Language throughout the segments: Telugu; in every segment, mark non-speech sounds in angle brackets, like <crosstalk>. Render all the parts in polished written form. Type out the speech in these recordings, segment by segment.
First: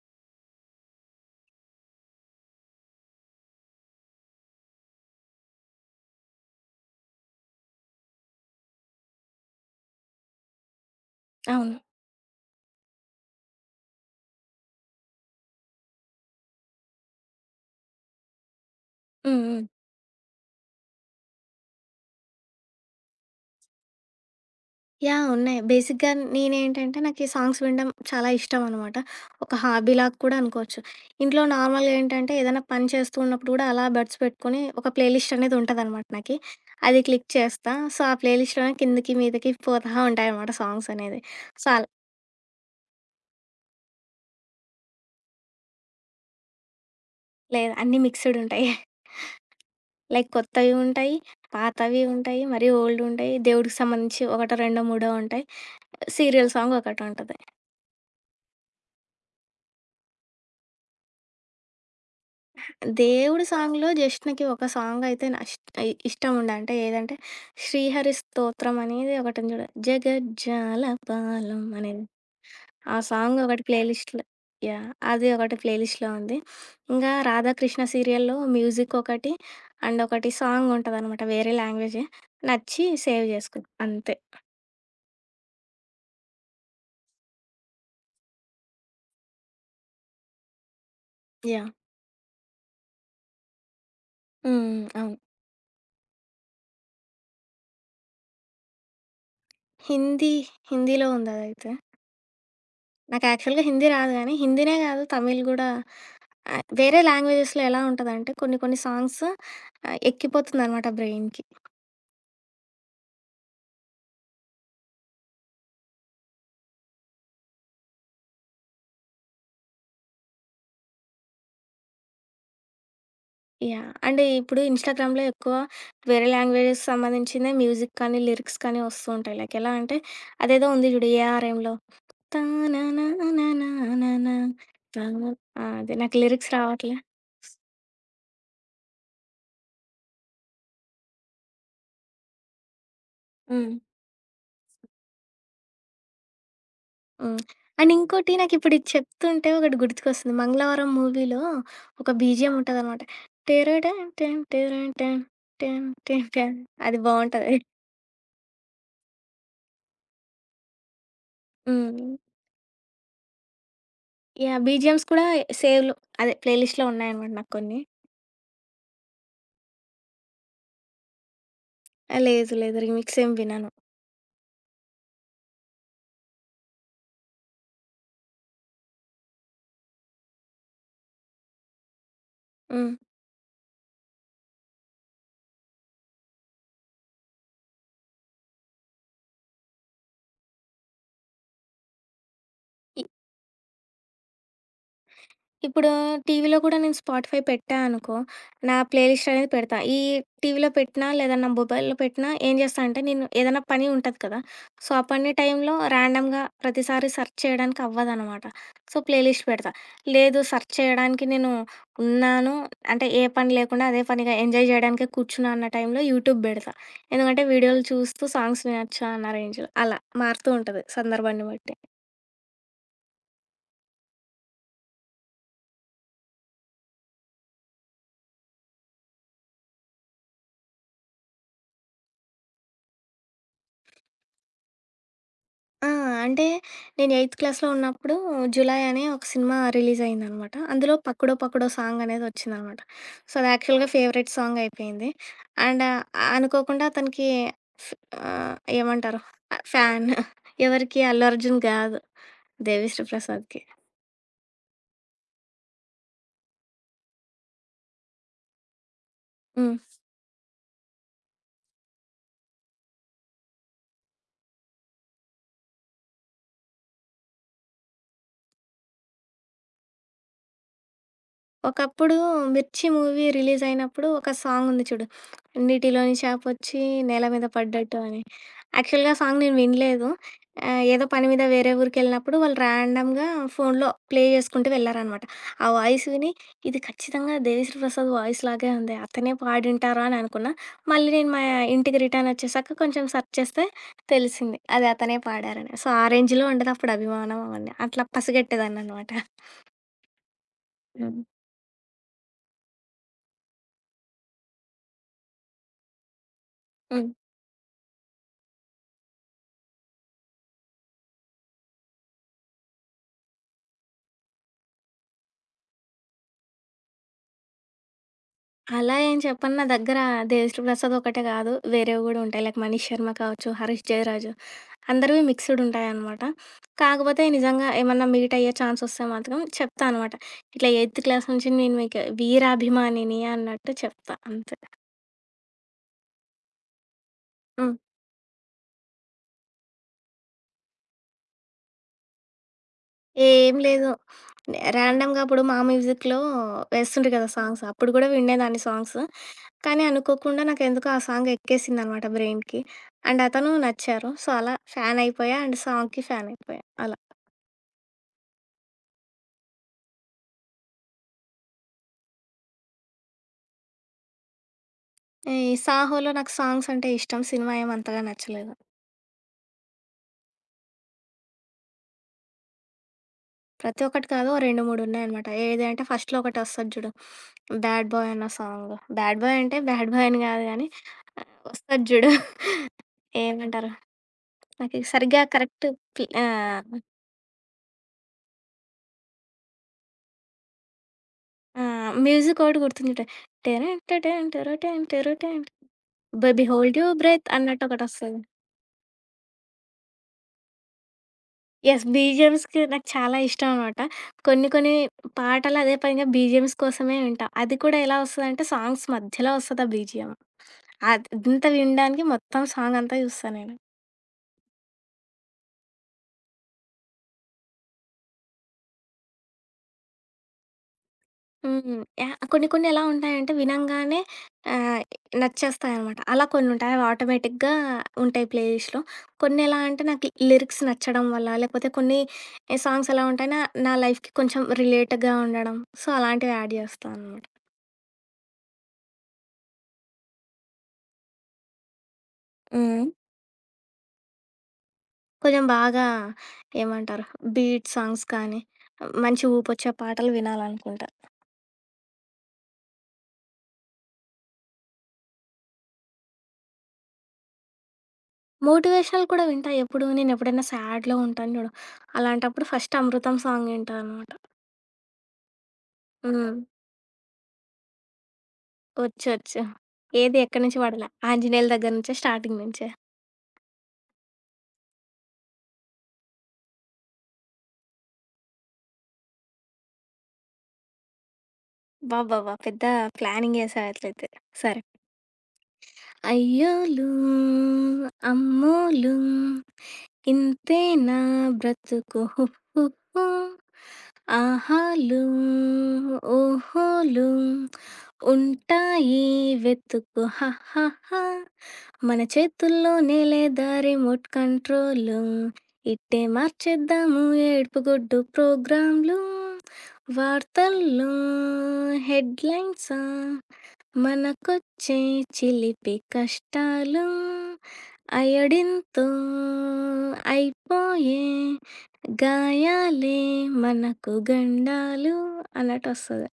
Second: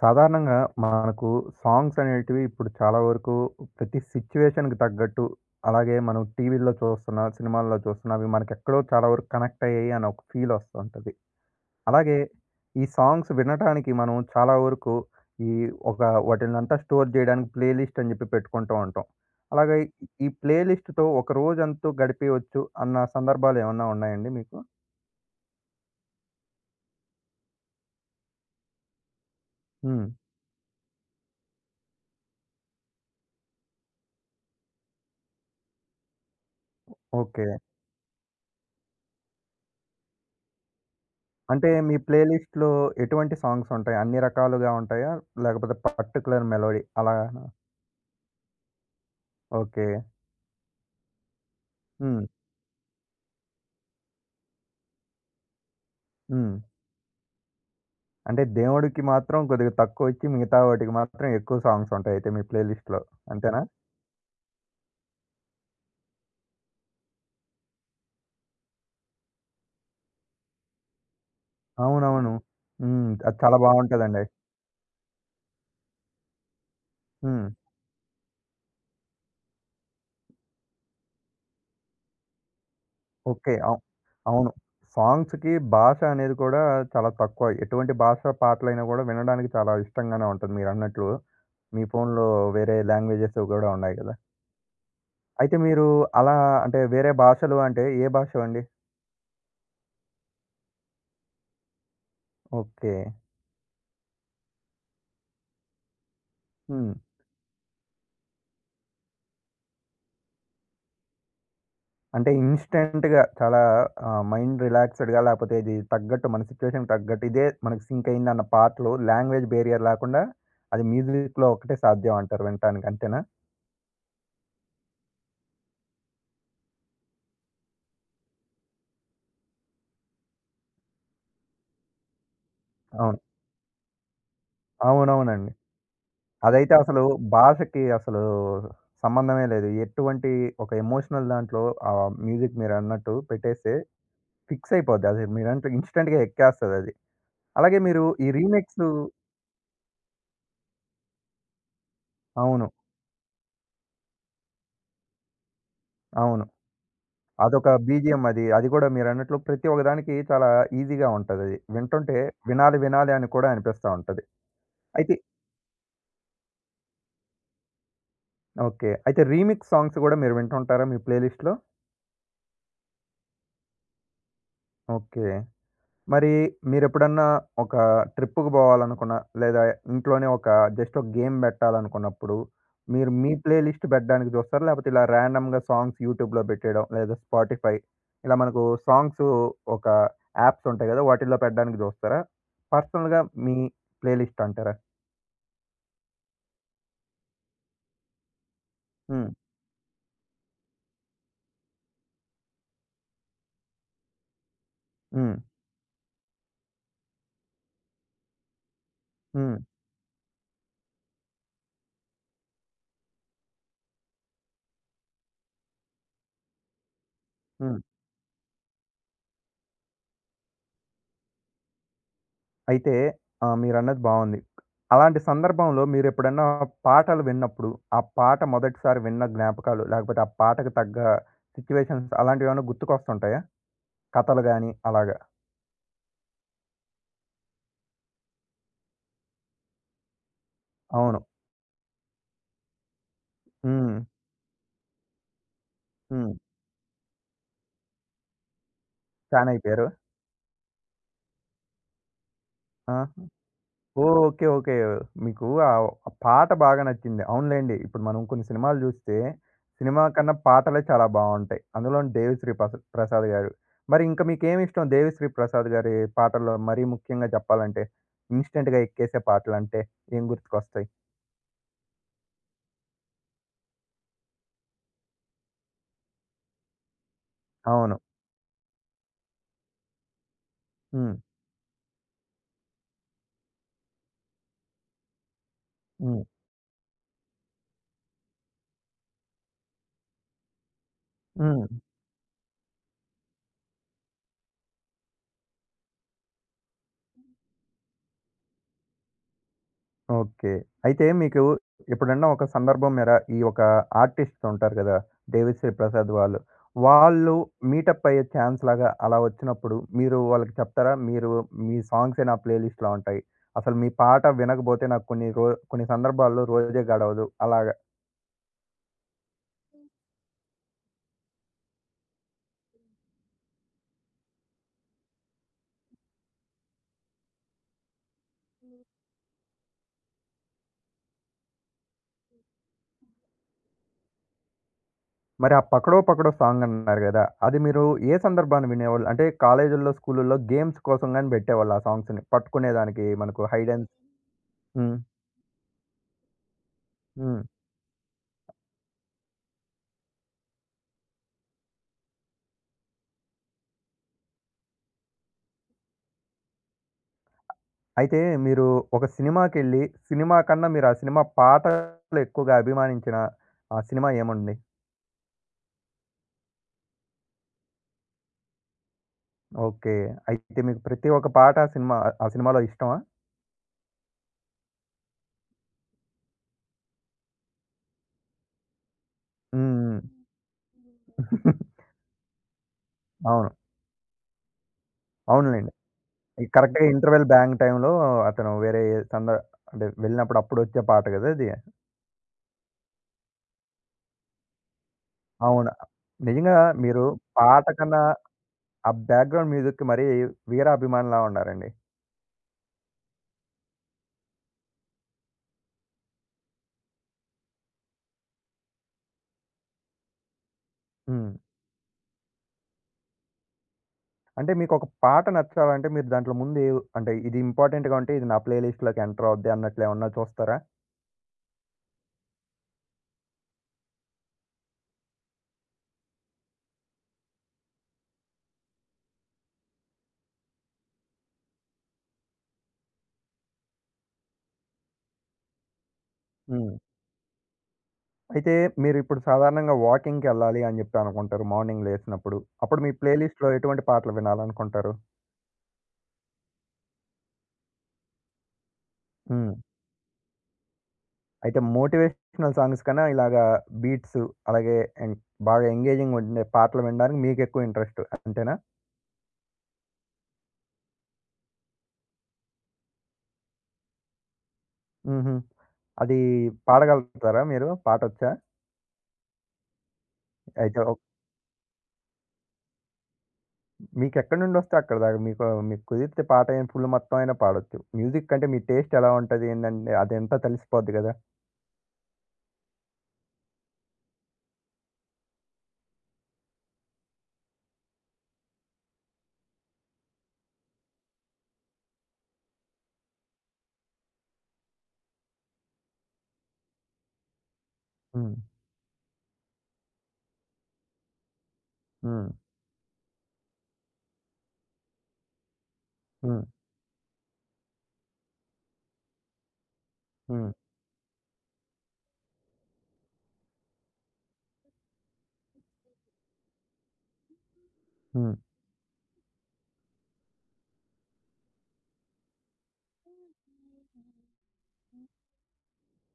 సాధారణంగా మనకు సాంగ్స్ అనేటివి ఇప్పుడు చాలా వరకు ప్రతి సిచ్యువేషన్‌కి తగ్గట్టు, అలాగే మనం టీవీల్లో చూస్తున్నా, సినిమాల్లో చూస్తున్నా అవి మనకెక్కడో చాలా వరకు కనెక్ట్ అయ్యాయి అని ఒక ఫీల్ వస్తుంటది. అవును. అలాగే ఈ సాంగ్స్ వినటానికి మనం చాలా వరకు ఈ ఒక వాటిల్నంతా స్టోర్ జేయడానికి ప్లే లిస్ట్ అని జెప్పి పెట్టుకుంటూ ఉంటాం. హ్మ్. హ్మ్. అలాగే ఈ ప్లే లిస్ట్‌తో ఒక రోజంతా గడిపేయొచ్చు అన్న సందర్భాలేమన్నా ఉన్నాయండి మీకు? యాహ్! ఉన్నాయి. బేసిక్‌గా నేనేంటంటే, నాకీ సాంగ్స్ వినడం చాలా ఇష్టమనమాట. ఒక హ్మ్. హాబీలాగా కూడా అనుకోవచ్చు. ఇంట్లో నార్మల్‌గా ఏంటంటే, ఏదైనా పని చేస్తూ ఉన్నప్పుడు గూడా అలా బడ్స్ పెట్టుకొని, ఒక ప్లే లిస్ట్ అనేది ఉంటదనమాట నాకి. అది క్లిక్ ఓకే. చేస్తా. సో, ఆ ప్లే లిస్ట్‌లోనే కిందకి, మీదకి పోతా ఉంటాయనమాట సాంగ్స్ అనేది. సో, అంటే అల్ మీ ప్లే లిస్ట్‌లో ఎటువంటి సాంగ్స్ ఉంటాయి? అన్ని రకాలుగా ఉంటాయా? లేకపోతే పర్టిక్యులర్ మెలోడీ అలాగానా? లేదు అన్నీ మిక్స్‌డుంటాయి. ఓకే. లైక్ కొత్తవి ఉంటాయి, పాతవి హ్మ్. ఉంటాయి, మరీ ఓల్డుంటాయి, దేవుడికి సంబంధించి ఒకటో, రెండో, మూడో ఉంటాయి. సీరియల్ హ్మ్. సాంగ్ ఒకటుంటది. అంటే దేవుడికి మాత్రం కొద్దిగా తక్కువ ఇచ్చి మిగతా వాటికి మాత్రం ఎక్కువ సాంగ్స్ ఉంటాయి అయితే మీ ప్లే లిస్ట్‌లో దేవుడి అంతేనా? సాంగ్‌లో జస్ట్ నాకి ఒక సాంగయితే నా ఇష్టముండే. అంటే ఏదంటే 'శ్రీహరి స్తోత్రం' అనేది ఒకటుంది చూడు. 'జగజ్జాలపాలం' అనేది. అవునవును. ఆ హ్మ్. అది సాంగ్ చాలా ఒకటి ప్లే లిస్ట్‌లో, బావుంటదండి. యాహ్, అది ఒకటి ప్లే లిస్ట్‌లో ఉంది. ఇంగా హ్మ్. 'రాధాకృష్ణ' సీరియల్‌లో మ్యూజిక్ ఒకటి, అండ్ ఒకటి సాంగ్ ఉంటదనమాట వేరే లాంగ్వేజే. నచ్చి సేవ్ ఓకే. చేసుకున్నా అవు అంతే. అవును. సాంగ్స్‌కి భాష అనేది కూడా చాలా తక్కువ. ఎటువంటి భాష పాటలైనా కూడా వినడానికి చాలా ఇష్టంగానే ఉంటది మీరన్నట్లు. యాహ్! మీ ఫోన్‌లో వేరే లాంగ్వేజెస్ కూడా ఉన్నాయి కదా! హ్మ్. అవును. అయితే మీరు అలా అంటే వేరే భాషలు అంటే ఏ భాషవండి? హిందీ హిందీలో ఉందదైతే. ఓకే. నాకు యాక్చువల్‌గా హిందీ రాదు గానీ, హిందీనే కాదు తమిళ్ గూడా, హ్మ్. వేరే లాంగ్వేజెస్‌లో ఎలా ఉంటదంటే కొన్ని కొన్ని సాంగ్స్ ఎక్కిపోతుందనమాట బ్రెయిన్‌కి. అంటే ఇన్‌స్టంట్‌గా చాలా మైండ్ రిలాక్స్‌డ్‌గా లేకపోతే ఇది తగ్గట్టు మన సిట్యుయేషన్‌కి తగ్గట్టు ఇదే మనకు సింక్ అయిందన్న పాటలు లాంగ్వేజ్ బేరియర్ లేకుండా అది మ్యూజిక్‌లో ఒక్కటే సాధ్యం అంటారు వినటానికి అంతేనా? యాహ్! అండ్ ఇప్పుడు ఇన్‌స్టాగ్రామ్‌లో ఎక్కువ వేరే లాంగ్వేజెస్ సంబంధించిన మ్యూజిక్ కానీ, లిరిక్స్ కానీ వస్తూ ఉంటాయి. లైక్ ఎలా అంటే అదేదో ఉంది చూడు 'ఏఆర్‌ఎంలో' అవును. తాననానానానానా తాన అవునవునండి. ఆ! అదే నాకు లిరిక్స్ అదైతే రావట్లే. అసలు భాషకి అసలు సంబంధమే లేదు. ఎటువంటి ఒక ఎమోషనల్ దాంట్లో ఆ మ్యూజిక్ మీరన్నట్టు హ్మ్. పెట్టేస్తే ఫిక్స్ అయిపోద్ది. అది మీరంటే ఇన్‌స్టంట్‌గా ఎక్కేస్తదది. హ్మ్. అలాగే అండ్ మీరు ఈ ఇంకోటి నాకిప్పుడు ఇది రీమిక్సు చెప్తుంటే ఒకటి గుర్తుకొస్తుంది. 'మంగళవారం' మూవీలో ఒక బీజీఎం అవును. ఉంటదనమాట. టెరటెం టెం టెరన్ టెం టెం టెం అవును. టెం. అది బావుంటది. అదొక బీజీఎం అది. అది కూడా మీరన్నట్లు ప్రతి ఒక్క దానికి చాలా ఈజీగా ఉంటదది. హ్మ్. వింటుంటే వినాలి, వినాలి అని కూడా అనిపిస్తా ఉంటది. యాహ్! బీజీఎమ్స్ అయితే కూడా సేవ్‌లో, అదే ప్లేలిస్ట్‌లో ఉన్నాయనమాట నాకు కొన్ని. ఓకే. అయితే రీమిక్స్ సాంగ్స్ గూడా మీరు వింటుంటారా మీ ప్లే లిస్ట్‌లో? ఆ, లేదు లేదు రీమిక్స్ ఏం వినను. ఓకే. మరి మీరెప్పుడన్నా ఒక ట్రిప్‌కి బోవాలనుకున్న, లేదా ఇంట్లోనే ఒక జస్ట్ ఒక గేమ్ బెట్టాలనుకున్నప్పుడు, హ్మ్. మీరు మీ ప్లే లిస్ట్ బెట్టడానికి జూస్తారా? లేపోతే ఇలా ర్యాండమ్‌గా సాంగ్స్ యూట్యూబ్‌లో బెట్టేయడం, లేదా స్పాటిఫై ఇలా మనకు సాంగ్సు ఒక యాప్స్ ఉంటాయి గదా! వాటిల్లో పెట్టడానికి జూస్తారా? పర్సనల్‌గా మీ ప్లే లిస్ట్ అంటారా? ఇప్పుడు టీవీలో కూడా నేను స్పాటిఫై పెట్టా అనుకో, నా ప్లే లిస్ట్ హ్మ్. అనేది పెడతా. ఈ టీవీలో పెట్టినా, లేదా నా మొబైల్‌లో పెట్టినా ఏం చేస్తా అంటే, నేను ఏదైనా పని ఉంటది కదా! సో, ఆ పని హ్మ్. టైంలో ర్యాండమ్‌గా ప్రతిసారి సెర్చ్ చేయడానికి అవ్వదనమాట. సో, ప్లే లిస్ట్ హ్మ్. పెడతా. లేదు, సెర్చ్ చేయడానికి నేను ఉన్నాను అంటే, ఏ పని లేకుండా అదే పనిగా ఎంజాయ్ చేయడానికే కూర్చున్నా అన్న టైంలో యూట్యూబ్ పెడతా. ఎందుకంటే, హ్మ్. వీడియోలు చూస్తూ సాంగ్స్ వినొచ్చు అన్న రేంజ్‌లో అలా మారుతూ ఉంటది సందర్భాన్ని బట్టి. అయితే ఆ! మీరన్నది బావుంది. అలాంటి సందర్భంలో మీరెప్పుడన్నా పాటలు విన్నప్పుడు, ఆ పాట మొదటిసారి విన్న జ్ఞాపకాలు, లేకపోతే ఆ పాటకు తగ్గ సిట్యుయేషన్స్ అలాంటివేమన్నా గుర్తుకొస్తుంటాయా? కథలు గాని అలాగా? ఆ! అంటే నేను ఎయిత్ క్లాస్‌లో ఉన్నప్పుడు 'జులాయి' అనే ఒక సినిమా రిలీజ్ అయిందనమాట. అందులో అవును. 'పక్కడో పక్కడో' సాంగ్ అనేది వచ్చిందనమాట. సో, అది యాక్చువల్‌గా హ్మ్. ఫేవరెట్ సాంగ్ అయిపోయింది. అండ్ హ్మ్. అనుకోకుండా అతనికి ఏమంటారు, ఫ్యానయిపోయారు. ఫ్యాన్. ఎవరికి? అల్లు అర్జున్ కాదు. ఆ! దేవిశ్రీ ప్రసాద్‌కి. ఓకే. ఓకే. మీకు ఆ పాట బాగా నచ్చింది. అవునులెండి. ఇప్పుడు మనం కొన్ని సినిమాలు జూస్తే, హ్మ్. సినిమా కన్నా పాటలే చాలా బావుంటాయి. అందులోను 'దేవిశ్రీ ప్రసాద్' గారు. మరి ఇంకా మీకేమిష్టం 'దేవిశ్రీ ప్రసాద్' గారి పాటల్లో మరీ ముఖ్యంగా జెప్పాలంటే? ఇన్‌స్టంట్‌గా ఎక్కేసే పాటలంటే ఏం గుర్తుకొస్తాయి? ఒకప్పుడు 'మిర్చి' మూవీ రిలీజ్ అయినప్పుడు ఒక సాంగ్ ఉంది చూడు. 'నీటిలోని చేపొచ్చి నేల మీద అవును. పడ్డట్టు' అని. యాక్చువల్‌గా ఆ సాంగ్ నేను వినలేదు. ఏదో హ్మ్. పని మీద వేరే ఊరికెళ్ళినప్పుడు వాళ్ళు రాండమ్‌గా ఫోన్‌లో ప్లే చేసుకుంటూ వెళ్లారనమాట. ఆ వాయిస్ హ్మ్. విని ఇది ఖచ్చితంగా 'దేవిశ్రీ ప్రసాద్' వాయిస్ లాగే ఉంది. అతనే పాడింటారా అని అనుకున్నా. మళ్ళీ నేను మా హ్మ్. ఇంటికి రిటర్న్ వచ్చేసాక కొంచెం సెర్చ్ చేస్తే తెలిసింది, అది అతనే పాడారని. సో, ఆ రేంజ్‌లో ఉండేది అప్పుడు అభిమానం అవన్నీ. అట్లా పసిగట్టేదాన్ననమాట. ఓకే. అయితే హ్మ్. మీకు ఎప్పుడన్నా ఒక సందర్భం మేర ఈ ఒక ఆర్టిస్ట్స్ ఉంటారు కదా! దేవిశ్రీ ప్రసాద్ వాళ్ళు. హ్మ్. వాళ్ళు మీటప్ అయ్యే ఛాన్స్ లాగా అలా వచ్చినప్పుడు మీరు వాళ్ళకి చెప్తారా? మీరు మీ సాంగ్సే నా ప్లేలిస్ట్‌లో ఉంటాయి. అసలు మీ పాట వినకపోతే నాకు కొన్ని సందర్భాల్లో రోజే గడవదు అలాగా. అలా ఏం చెప్పను. నా దగ్గర 'దేవిశ్రీప్రసాద్' ఒకటే కాదు, వేరేవి గూడా ఉంటాయి. లైక్ 'మనీష్ శర్మ' కావచ్చు, 'హరీష్ జయరాజు', అందరివి మిక్స్‌డ్ ఉంటాయనమాట. కాకపోతే నిజంగా ఏమన్నా మీట్ అయ్యే ఛాన్స్ వస్తే మాత్రం చెప్తా అనమాట. ఇట్లా ఎయిత్ క్లాస్ నుంచి నేను మీకు వీరాభిమానిని అన్నట్టు చెప్తా అంతే. మరి ఆ 'పకడో పకడో' సాంగ్ అన్నారు గదా! అది హ్మ్. మీరు ఏ సందర్భాన వినేవాళ్ళు? అంటే కాలేజీల్లో, స్కూలుల్లో గేమ్స్ కోసం గాని పెట్టేవాళ్ళా సాంగ్స్‌ని పట్టుకునేదానికి మనకు ఏం హైడ్ అండ్ లేదు. హ్మ్. ర్యాండమ్‌గా అప్పుడు 'మా మ్యూజిక్‌లో' వేస్తుండ్రు కదా హ్మ్. సాంగ్స్. అప్పుడు కూడా వినేదాన్ని సాంగ్స్. కానీ అనుకోకుండా నాకెందుకో ఆ సాంగ్ ఎక్కేసిందనమాట బ్రెయిన్‌కి. అండ్ అతను నచ్చారు. సో, అలా ఫ్యాన్ అయిపోయా. అండ్ సాంగ్‌కి ఫ్యాన్ అయిపోయా. అలా. అయితే మీరు ఒక సినిమాకెళ్ళి, సినిమా కన్నా మీరు ఆ సినిమా పాటలు ఎక్కువగా అభిమానించిన ఆ సినిమా ఏముంది? ఈ 'సాహోలో' నాకు సాంగ్స్ అంటే ఇష్టం. సినిమా ఏమి అంతగా నచ్చలేదు. ఓకే. అయితే మీకు ప్రతి ఒక్క పాట ఆ సినిమా ఆ సినిమాలో ఇష్టమా? ప్రతి ఒక్కటి కాదు, ఓ 2, 3 ఉన్నాయనమాట. ఏది అంటే ఫస్ట్‌లో ఒకటి వస్తది చూడు. 'బ్యాడ్ బాయ్' అన్న సాంగ్. 'బ్యాడ్ బాయ్' అంటే బ్యాడ్ హ్మ్. బాయ్ అని కాదు గానీ వస్తది చూడు. అవును. ఏమంటారు? నాకు సరిగ్గా కరెక్ట్ అవునులెండి. ప్లే ఈ ఆహ్, కరెక్ట్‌గా ఇంటర్వెల్ బ్యాంగ్ టైమ్‌లో అతను వేరే సంద అంటే వెళ్ళినప్పుడు అప్పుడొచ్చే పాట గదా! అది. మ్యూజిక్ ఒకటి గుర్తుంది చూడు. 'టెరెంటటెన్ టెరటెన్ టెరటెన్ అవును. బేబీ నిజంగా హోల్డ్ యువర్ మీరు బ్రెత్' పాట అన్నట్టు కన్నా ఒకటొస్తది. ఆ బ్యాక్‌గ్రౌండ్ మ్యూజిక్‌కి మరీ వీరాభిమానిలా ఉన్నారండి. యెస్. బీజీఎమ్స్‌కి నాకు చాలా ఇష్టం అనమాట. కొన్ని కొన్ని పాటలు అదే పనిగా బీజీఎమ్స్ కోసమే వింటా. అది కూడా ఎలా వస్తదంటే సాంగ్స్ మధ్యలో వస్తది ఆ బీజీఎమ్. అద్ హ్మ్. ఇంత వినడానికి మొత్తం సాంగ్ అంతా చూస్తా నేను. అంటే మీకొక పాట నచ్చాలంటే మీరు దాంట్లో ముందు ఏ అంటే ఇది ఇంపార్టెంట్‌గా ఉంటే ఇది నా ప్లే లిస్ట్‌లోకి ఎంటర్ అవుద్ది అన్నట్లేమన్నా చూస్తారా? హ్మ్. యాహ్! కొన్ని కొన్ని ఎలా ఉంటాయంటే వినంగానే ఆహ్, నచ్చేస్తాయనమాట. అలా కొన్ని ఉంటాయి. అవి ఆటోమేటిక్‌గా ఉంటాయి ప్లే లిస్ట్‌లో. కొన్ని ఎలా అంటే నాకు లిరిక్స్ నచ్చడం వల్ల, లేకపోతే కొన్ని సాంగ్స్ ఎలా ఉంటాయి, నా నా లైఫ్‌కి కొంచెం రిలేట్‌గా ఉండడం. సో, అలాంటివి యాడ్ హ్మ్. చేస్తా అనమాట. అయితే మీరిప్పుడు సాధారణంగా వాకింగ్‌కెళ్ళాలి అని జెప్పి అనుకుంటారు మార్నింగ్ లేసినప్పుడు. అప్పుడు హ్మ్. మీ ప్లే లిస్ట్‌లో ఎటువంటి పాటలు వినాలనుకుంటారు? కొంచెం బాగా ఏమంటారు? బీట్ సాంగ్స్ కానీ, మంచి హ్మ్. ఊపొచ్చే పాటలు వినాలనుకుంటా. అయితే మోటివేషనల్ సాంగ్స్ కన్నా ఇలాగా బీట్స్ అలాగే ఎం బాగా ఎంగేజింగ్ ఉండే పాటలు వినడానికి మీకెక్కువ ఇంట్రెస్ట్ అంతేనా? మోటివేషనల్ కూడా వింటా ఎప్పుడు. నేనెప్పుడైనా సాడ్‌లో ఉంటాను చూడు, అలాంటప్పుడు ఫస్ట్ 'అమృతం' సాంగ్ వింటా అనమాట. హుహు. అది హ్మ్. పాడగలుగుతారా మీరు? పాటొచ్చా? వచ్చు. వచ్చు. ఏది ఎక్కడి నుంచి అయితే పడలే. ఒ ఆంజనేయుల దగ్గర నుంచే, స్టార్టింగ్ నుంచే. మీకెక్కడి నుండొస్తే అక్కడ దాకా. మీకు మీకు కుదిరితే పాట అయిన ఫుల్ మొత్తం అయినా పాడొచ్చు. మ్యూజిక్ అంటే మీ టేస్ట్ ఎలా ఉంటది ఏందంటే అదంతా తెలిసిపోద్ది గదా! అబ్బబ్బబ్బా! పెద్ద ప్లానింగ్ ఏసావు అట్లయితే. సరే. అయ్యోలు అమ్మోలు ఇంతేనా బ్రతుకు హుహుహు. ఆహాలు ఓహోలు హ్మ్. ఉంటాయి వెతుకు హహహ. మన హ్మ్. చేతుల్లోనే లేదా రిమోట్ కంట్రోల్ ఇట్టే హ్మ్. మార్చేద్దాము. ఏడుపు గొడ్డు ప్రోగ్రాంలు హ్మ్. వార్తల్లో హెడ్లైన్స్ మనకొచ్చే చిలిపి కష్టాలు హ్మ్. అయడింతో అయిపోయే గాయాలే మనకు గండాలు అన్నట్టు వస్తది.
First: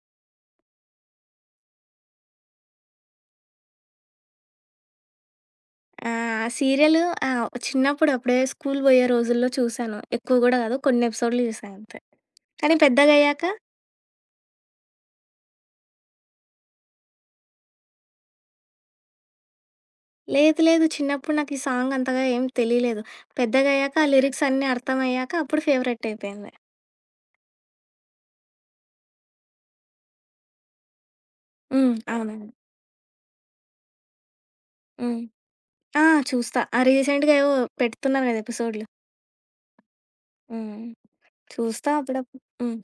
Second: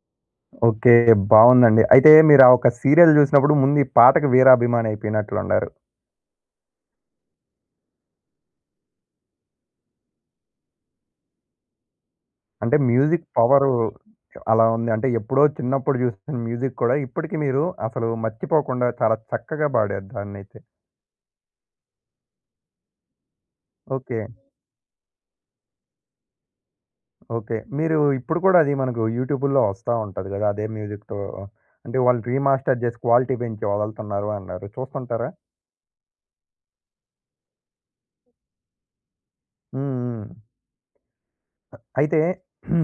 ఓకే. బావుందండి. అయితే మీరు ఆ ఒక సీరియల్ జూసినప్పుడు ముందు ఈ పాటకి వీరాభిమాని అయిపోయినట్లుండారు. ఆ! సీరియల్ చిన్నప్పుడు అప్పుడే స్కూల్ పోయే రోజుల్లో చూసాను. ఎక్కువ గూడా గాదు. కొన్ని ఎపిసోడ్‌లు చూసా అంతే. కానీ అంటే మ్యూజిక్ పెద్దగయ్యాక, పవరు అలా ఉంది. అంటే ఎప్పుడో చిన్నప్పుడు జూసిన మ్యూజిక్ కూడా ఇప్పటికి మీరు అసలు మర్చిపోకుండా చాలా చక్కగా పాడారు దాన్నైతే. లేదు లేదు, చిన్నప్పుడు నాకు ఈ సాంగ్ అంతగా ఏం తెలీలేదు. పెద్దగయ్యాక ఆ ఓకే. లిరిక్స్ అన్నీ అర్థమయ్యాక అప్పుడు ఫేవరెట్ అయిపోయింది. ఓకే. మీరు ఇప్పుడు కూడా అది మనకు యూట్యూబుల్లో వస్తా ఉంటది గదా! అదే మ్యూజిక్‌తో హ్మ్. అంటే వాళ్ళు అవునండి. రీమాస్టర్ జేసి క్వాలిటీ పెంచి వదులుతున్నారు అన్నారు. హ్మ్. చూస్తుంటారా? ఆ! చూస్తా. ఆ రీసెంట్‌గా ఏవో పెడుతున్నారు గదా, ఎపిసోడ్‌లు. హ్మ్. హ్మ్. హ్మ్. చూస్తా అయితే అప్పుడప్పుడు. హ్మ్.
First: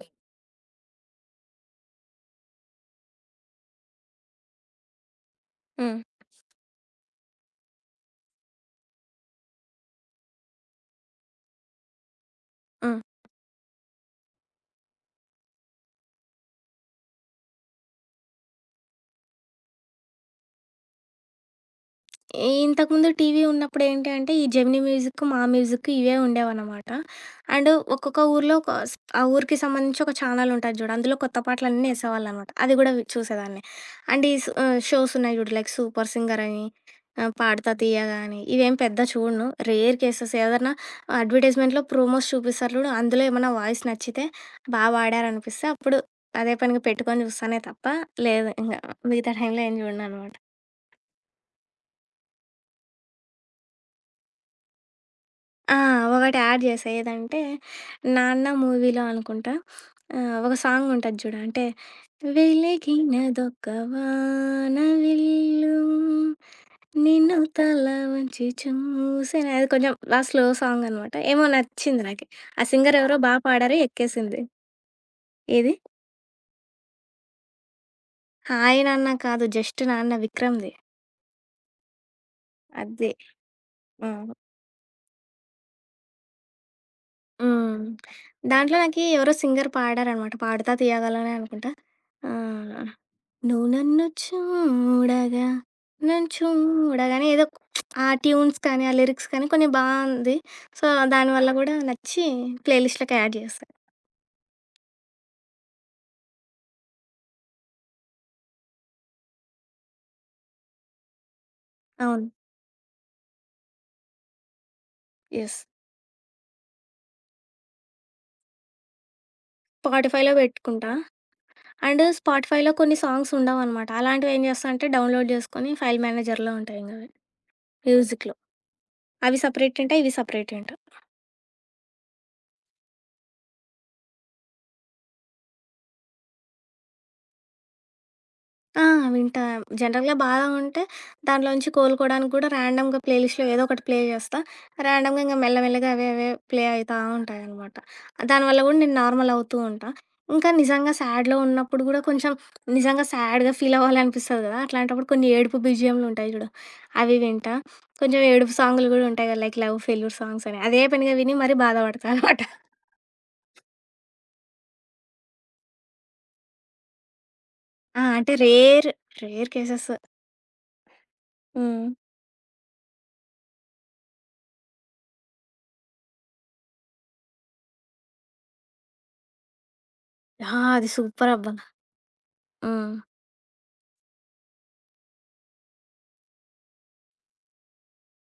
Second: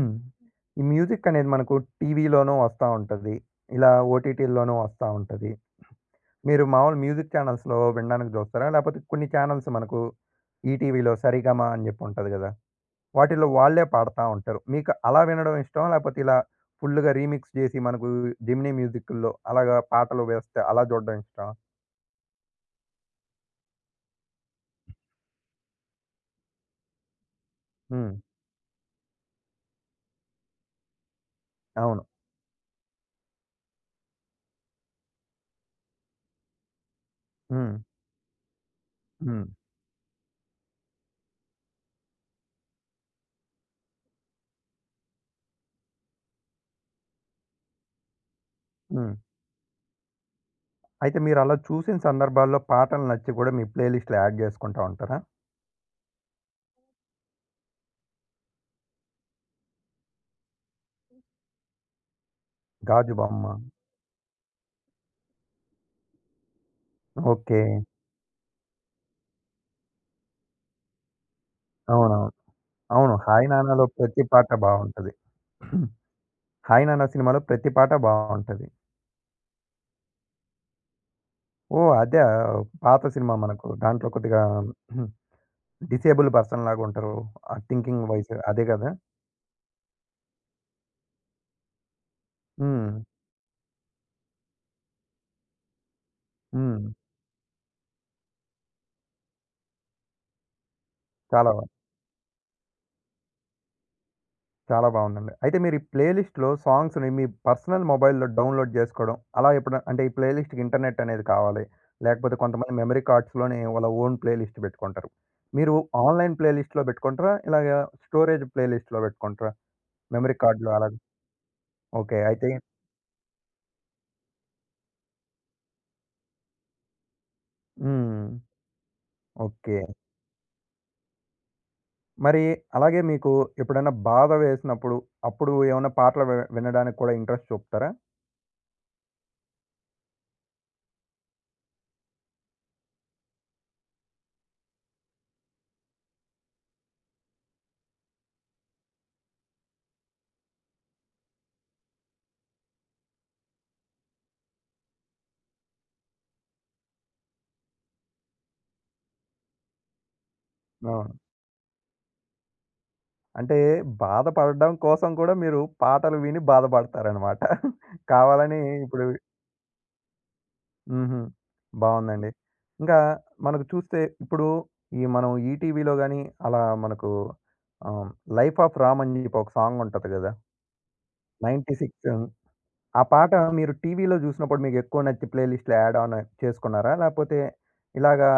ఈ మ్యూజిక్ అనేది మనకు టీవీలోనూ వస్తా ఉంటది. ఇలా ఓటీటీల్లోనూ వస్తా ఉంటది. హ్మ్. మీరు మామూలు మ్యూజిక్ ఛానల్స్‌లో వినడానికి జూస్తారా? లేపోతే కొన్ని ఛానల్స్ మనకు ఈటీవీలో 'సరిగమ' అని జెప్పుంటది గదా! ఆ! వాటిల్లో వాళ్ళే పాడతా ఉంటారు. మీకు అలా వినడం ఇష్టమా? లేకపోతే ఇలా ఫుల్‌గా రీమిక్స్ చేసి మనకు జెమినీ మ్యూజిక్‌ల్లో అలాగా పాటలు వేస్తే అలా చూడడం ఇష్టమా? ఇంతకుముందు టీవీ ఉన్నప్పుడు ఏంటి అంటే, ఈ జెమినీ మ్యూజిక్, మా మ్యూజిక్ ఇవే ఉండేవనమాట. అండ్ హ్మ్. ఒక్కొక్క ఊర్లో ఒక స్ ఆ ఊరికి సంబంధించి ఒక ఛానెల్ ఉంటది చూడు. అందులో కొత్త పాటలన్నీ అవును. యేసేవాళ్ళనమాట. అది గూడా చూసేదాన్ని. అండ్ షోస్ ఉన్నాయి చూడు. లైక్ 'సూపర్ సింగర్' అని, 'పాడుతా హ్మ్. తీయగా' అని, ఇవేం పెద్ద హ్మ్. చూడను. రేర్ కేసెస్ ఏదన్నా అడ్వర్‌టైజ్‌మెంట్‌లో ప్రోమోస్ చూపిస్తారు చూడు. అందులో ఏమన్నా వాయిస్ నచ్చితే, బా పాడారనిపిస్తే అప్పుడు అదే పనిగా పెట్టుకొని చూస్తానే తప్ప, లేదు ఇంగ హ్మ్. మిగతా టైంలో ఏం చూడననమాట. అయితే మీరలా చూసిన సందర్భాల్లో పాటలు నచ్చి కూడా మీ ప్లే లిస్ట్‌లో యాడ్ చేసుకుంటా ఉంటారా? ఆ! ఒకటి యాడ్ చేశా. ఏదంటే 'నాన్న' మూవీలో అనుకుంటా, ఒక సాంగ్ ఉంటది చూడు. అంటే 'గాజు బొమ్మ.' వెలిగినదొక వాన విల్లు నిన్ను ఓకే. తల వంచి చూసెను, అది కొంచెం బా స్లో సాంగ్ అనమాట. ఏమో నచ్చింది నాకి. అవునవును. ఆ సింగర్ అవును. ఎవరో బా 'హాయ్ పాడారు, నాన్న'లో ప్రతి ఎక్కేసింది. పాట బావుంటది. ఏది? <clears throat> 'హాయ్ నాన్న' సినిమాలో ప్రతి పాట బావుంటది. 'హాయ్ నాన్న' కాదు. జస్ట్ నాన్న విక్రమ్‌ది. ఓహ్! అదా! పాత అదే. సినిమా మనకు దాంట్లో హ్మ్. కొద్దిగా <clears throat> డిసేబుల్ పర్సన్ లాగా ఉంటారు. ఆ హ్మ్. థింకింగ్ వైస్ అదే దాంట్లో గదా! నాకి ఎవరో సింగర్ పాడారనమాట. 'పాడుతా తీయగల'నే అనుకుంటా. ఆ! హ్మ్. నువ్వు నన్ను చూడగా, నన్ను హ్మ్. చూడగానే ఏదో, ఆ ట్యూన్స్ కానీ, ఆ లిరిక్స్ కానీ కొన్ని బావుంది. సో, దానివల్ల చాలా బా గూడా నచ్చి ప్లే లిస్ట్‌లోకి యాడ్ చేశా. చాలా బావుందండి. అయితే మీరు ఈ ప్లే లిస్ట్‌లో సాంగ్స్‌ని మీ పర్సనల్ మొబైల్‌లో డౌన్‌లోడ్ జేసుకోవడం అలా ఎప్పుడన్నా అంటే ఈ ప్లే లిస్ట్‌కి ఇంటర్నెట్ అనేది కావాలి. అవును. లేకపోతే కొంతమంది మెమరీ కార్డ్స్‌లోనే వాళ్ళ ఓన్ ప్లే లిస్ట్ పెట్టుకుంటారు. యెస్. మీరు ఆన్‌లైన్ ప్లే లిస్ట్‌లో పెట్టుకుంటారా? ఇలాగా స్టోరేజ్ ప్లే లిస్ట్‌లో పెట్టుకుంటారా? స్పాటిఫైలో మెమరీ కార్డ్‌లో పెట్టుకుంటా. అలాగ అండ్ ఓకే. అయితే స్పాటిఫైలో కొన్ని సాంగ్స్ ఉండవనమాట. అలాంటివి ఏం చేస్తా అంటే డౌన్‌లోడ్ చేసుకొని ఫైల్ మేనేజర్‌లో ఉంటాయి ఇంగవి, హ్మ్. మ్యూజిక్‌లో. అవి ఓకే. సపరేట్ ఏంట, ఇవి సపరేట్ ఏంట. మరి అలాగే మీకు ఎప్పుడైనా బాధ వేసినప్పుడు అప్పుడు ఏమన్నా పాటలు వి వినడానికి కూడా ఇంట్రెస్ట్ చూపుతారా? ఆ! వింటా. జనరల్‌గా బాగా ఉంటే దాంట్లోంచి కోలుకోవడానికి గూడా ర్యాండమ్‌గా ప్లే లిస్ట్‌లో ఏదో ఒకటి ప్లే చేస్తా. ర్యాండమ్‌గా ఇంక మెల్లమెల్లగా అవే అవే ప్లే అయితా ఉంటాయనమాట. దానివల్ల గూడా నేను నార్మల్ అవుతూ ఉంటా. ఇంకా నిజంగా సాడ్‌లో ఉన్నప్పుడు గూడా కొంచెం, నిజంగా సాడ్‌గా ఫీల్ అవ్వాలనిపిస్తది గదా! అట్లాంటప్పుడు కొన్ని ఏడుపు బీజీఎంలుంటాయి జూడు, అవి వింటా. కొంచెం ఏడుపు సాంగులు గూడా ఉంటాయి గదా! లైక్ లవ్ ఫెయిల్యూర్ సాంగ్స్ అని. అదే అవును. పనిగా విని మరీ బాధపడతా అనమాట. అంటే బాధపడడం కోసం కూడా మీరు పాటలు విని బాధపడతారనమాట. ఆ! అంటే కావాలని ఇప్పుడు రేర్ కేసెస్. హుహు. హ్మ్. బావుందండి. ఇంకా మనకు చూస్తే ఇప్పుడు ఈ మనం ఈటీవీలో గాని అలా మనకు ఆహ్, 'లైఫ్ ఆఫ్ రామ్' అని చెప్పి ఒక సాంగ్ ఉంటది గదా! ఆ! అది సూపర్ అబ్బా! 96 హ్మ్. ఆ పాట మీరు టీవీలో జూసినప్పుడు మీకు ఎక్కువ నచ్చి ప్లే లిస్ట్‌లో యాడ్ ఆన్ చేసుకున్నారా? లేపోతే ఇలాగా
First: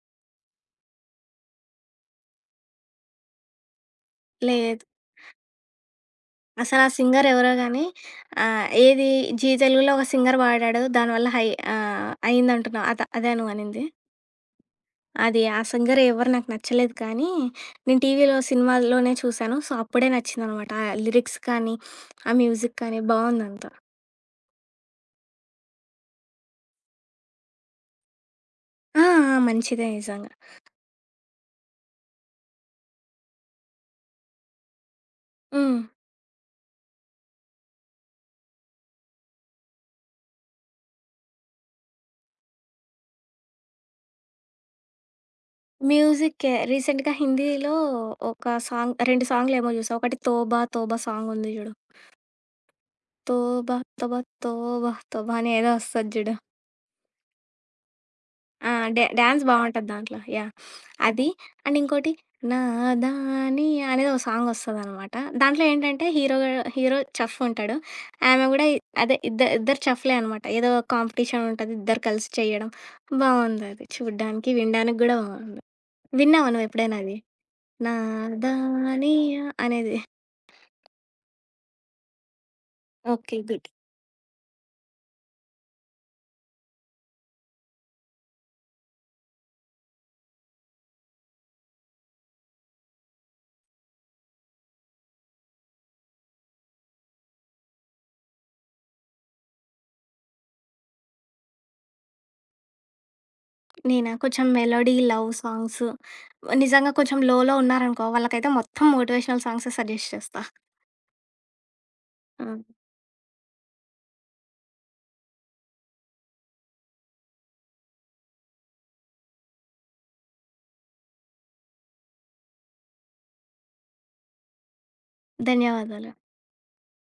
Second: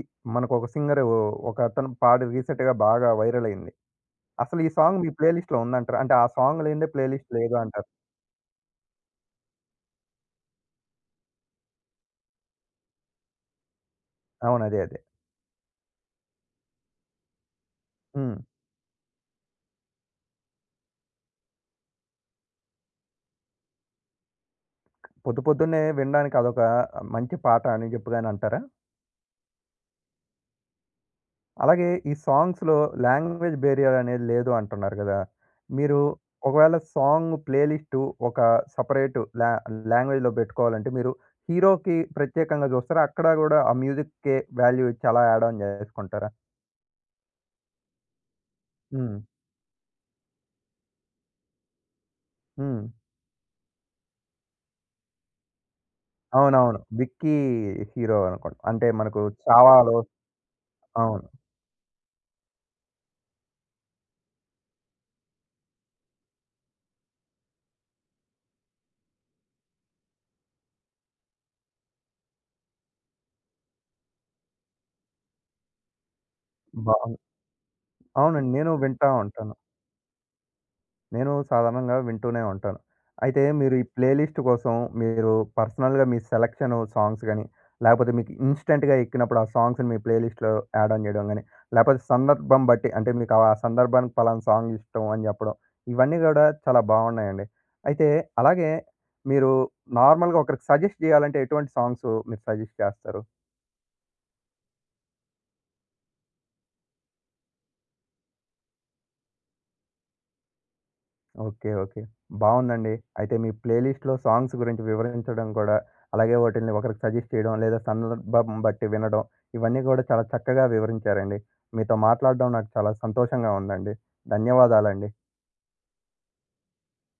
ఇ మనకు ఒక సింగరు ఒకతను పాడి రీసెంట్‌గా బాగా వైరల్ అయింది. అసలు ఈ లేదు. సాంగ్ మీ ప్లే లిస్ట్‌లో ఉందంటారా? అంటే ఆ సాంగ్ అసలా లేనిదే ప్లే సింగర్ లిస్ట్ ఎవరో లేదు గానీ, అంటారు. ఆహ్, ఏది 'జీ తెలుగులో' ఒక సింగర్ పాడాడు. దానివల్ల అయిందంటున్నావు. అదా నువ్వనింది? అవును. అదే. అదే. అది ఆ సింగర్ ఎవరు నాకు నచ్చలేదు కానీ, నేను టీవీలో హ్మ్. సినిమాల్లోనే చూసాను. సో, అప్పుడే నచ్చిందనమాట. ఆ లిరిక్స్ కానీ, ఆ మ్యూజిక్ కానీ బావుందంతా. పొద్దు పొద్దున్నే వినడానికి అదొక మంచి పాట అని చెప్పగానే అంటారా? ఆ! ఆ! మంచిదే నిజంగా. అలాగే ఈ సాంగ్స్‌లో లాంగ్వేజ్ బేరియర్ అనేది లేదు అంటున్నారు గదా! హ్మ్. మీరు ఒకవేళ సాంగ్ ప్లే లిస్టు ఒక సెపరేట్ లా లాంగ్వేజ్‌లో పెట్టుకోవాలంటే మీరు హీరోకి ప్రత్యేకంగా చూస్తారా? అక్కడ గూడా ఆ మ్యూజిక్‌కే వాల్యూ ఇచ్చి అలా యాడ్ ఆన్ జేసుకుంటారా? మ్యూజిక్కే. రీసెంట్‌గా హిందీలో ఒక సాంగ్, హ్మ్. 2 సాంగ్‌లేమో చూసా. ఒకటి 'తోబా తోబా' సాంగుంది చూడు. హ్మ్. 'తోబా తోబా తోబా తోబా' అని ఏదో వస్తది చూడు. అవునవును. విక్కీ హీరో అనుకుంటా. ఆ! అంటే మనకు డాన్స్ బావుంటది 'చావాలో' దాంట్లో. యాహ్! అది. అవును. అండ్ ఇంకోటి 'నాదాని' అనేది ఒక సాంగొస్తదనమాట. దాంట్లో ఏంటంటే హీరో హీరో చఫ్ ఉంటాడు. ఆమె గూడా అదే, ఇద్దరు చఫ్‌లే అనమాట. ఏదో కాంపిటీషన్ ఉంటది, ఇద్దరు కలిసి చేయడం. బావుందది. చూడ్డానికి, వినడానికి గూడా బావుంది. విన్నావా నువ్వెప్పుడైనా బావుం అది? అవునండి. నేను వింటా 'నాదాని' ఉంటాను. అనేది. నేను సాధారణంగా వింటూనే ఉంటాను. ఓకే. అయితే గుడ్. మీరు ఈ ప్లేలిస్ట్ కోసం మీరు పర్సనల్‌గా మీ సెలక్షను సాంగ్స్ గాని, లేపోతే మీకు ఇన్‌స్టంట్‌గా ఎక్కినప్పుడు ఆ సాంగ్స్‌ని మీ ప్లేలిస్ట్‌లో యాడ్ ఆన్ జేయడం గాని, లేపోతే సందర్భం బట్టి అంటే మీకు ఆ సందర్భానికి పలానా సాంగ్ ఇష్టం అని జెప్పడం. ఇవన్నీ గూడా చాలా బావున్నాయండి. అయితే అలాగే మీరు నార్మల్‌గా ఒకరికి సజెస్ట్ జేయాలంటే ఎటువంటి సాంగ్స్ మీరు సజెస్ట్ చేస్తారు? నేనా కొంచెం మెలోడీ, లవ్ సాంగ్స్. నిజంగా కొంచెం లోలో ఉన్నారనుకో, వాళ్ళకైతే మొత్తం మోటివేషనల్ సాంగ్సే సజెస్ట్ చేస్తా. ఓకే. ఓకే. ఆ! బావుందండి. అయితే మీ ప్లేలిస్ట్‌లో సాంగ్స్ గురించి వివరించడం కూడా, అలాగే వాటిల్ని ఒకరికి సజెస్ట్ చేయడం, లేదా సందర్భం బట్టి వినడం, ఇవన్నీ కూడా చాలా చక్కగా వివరించారండి. మీతో మాట్లాడడం నాకు చాలా సంతోషంగా ఉందండి. ధన్యవాదాలండి. ధన్యవాదాలు.